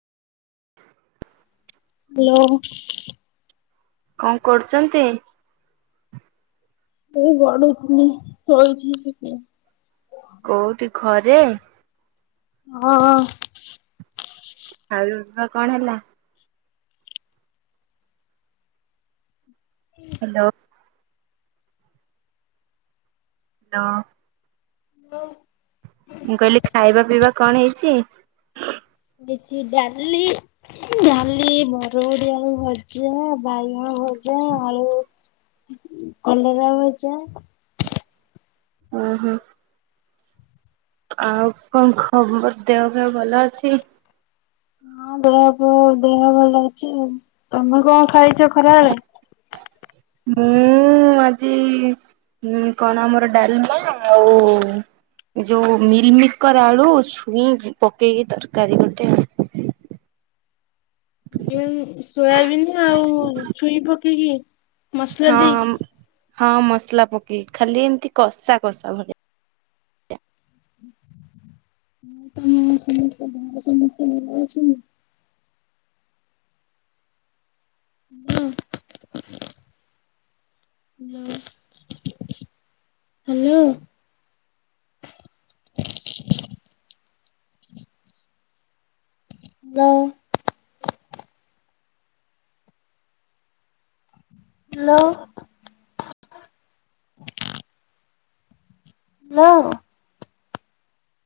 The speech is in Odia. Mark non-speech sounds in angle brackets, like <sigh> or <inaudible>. ହ୍ୟାଲୋ। କଣ କରୁଛନ୍ତି? ଏଇ ଗଡୁଥିଲି ଶୋଇଥିଲି ଟିକେ କୋଉଠି ଘରେ? ହଁ ଆଉ କଣ ହେଲା? ହ୍ୟାଲୋ। ହେଲୋ। ହେଲୋ। ମୁଁ କହିଲି ଖାଇବାପିଇବା କଣ ହେଇଛି? ହେଇଛି ଡାଲି ଡାଲି ବରଗୋଡି ଆଳୁ ଭଜା ବାଇଗଣ ଭ ଆଳୁ କଲରା ଭଜା। ଓ ହୋ। ଆଉ କଣ ଖବର ଦେହଫେହ ଭଲ ଅଛିକ ହଁ ଦେହଫେହ ଦେହ ଭଲ ଅଛି ତମେ କଣ ଖାଇ ଛ କରିବା ଖରାବେଳେ। ମୁଁ ଆଜି କଣ ଆମର ଡାଲମା ଆଉ ଯୋଉ ମିଲମେକର ଆଳୁ ଛୁଇଁ ପକେଇକି ତରକାରୀ ଗୋଟେ ଆଉ। ହ <inaudible> ଉଁ ସୋୟାବିିନ ଆଉ ଛୁଇଁ ପକେଇକି। ମସଲା ଦେଇକି ହଁ ହଁ ମସଲା ପକେଇିକି ଖାଲି ଏମିତି କଷା କଷା ଭଳିଆ। ତମ ସମସ୍ତେ ଘରେ ସମସ୍ତେ ଭଲ ଅଛନ୍ତି? ହଁ। ହେଲୋ ଆ ହାଲୋ। <inaudible> ହେଲୋ। Hello hello.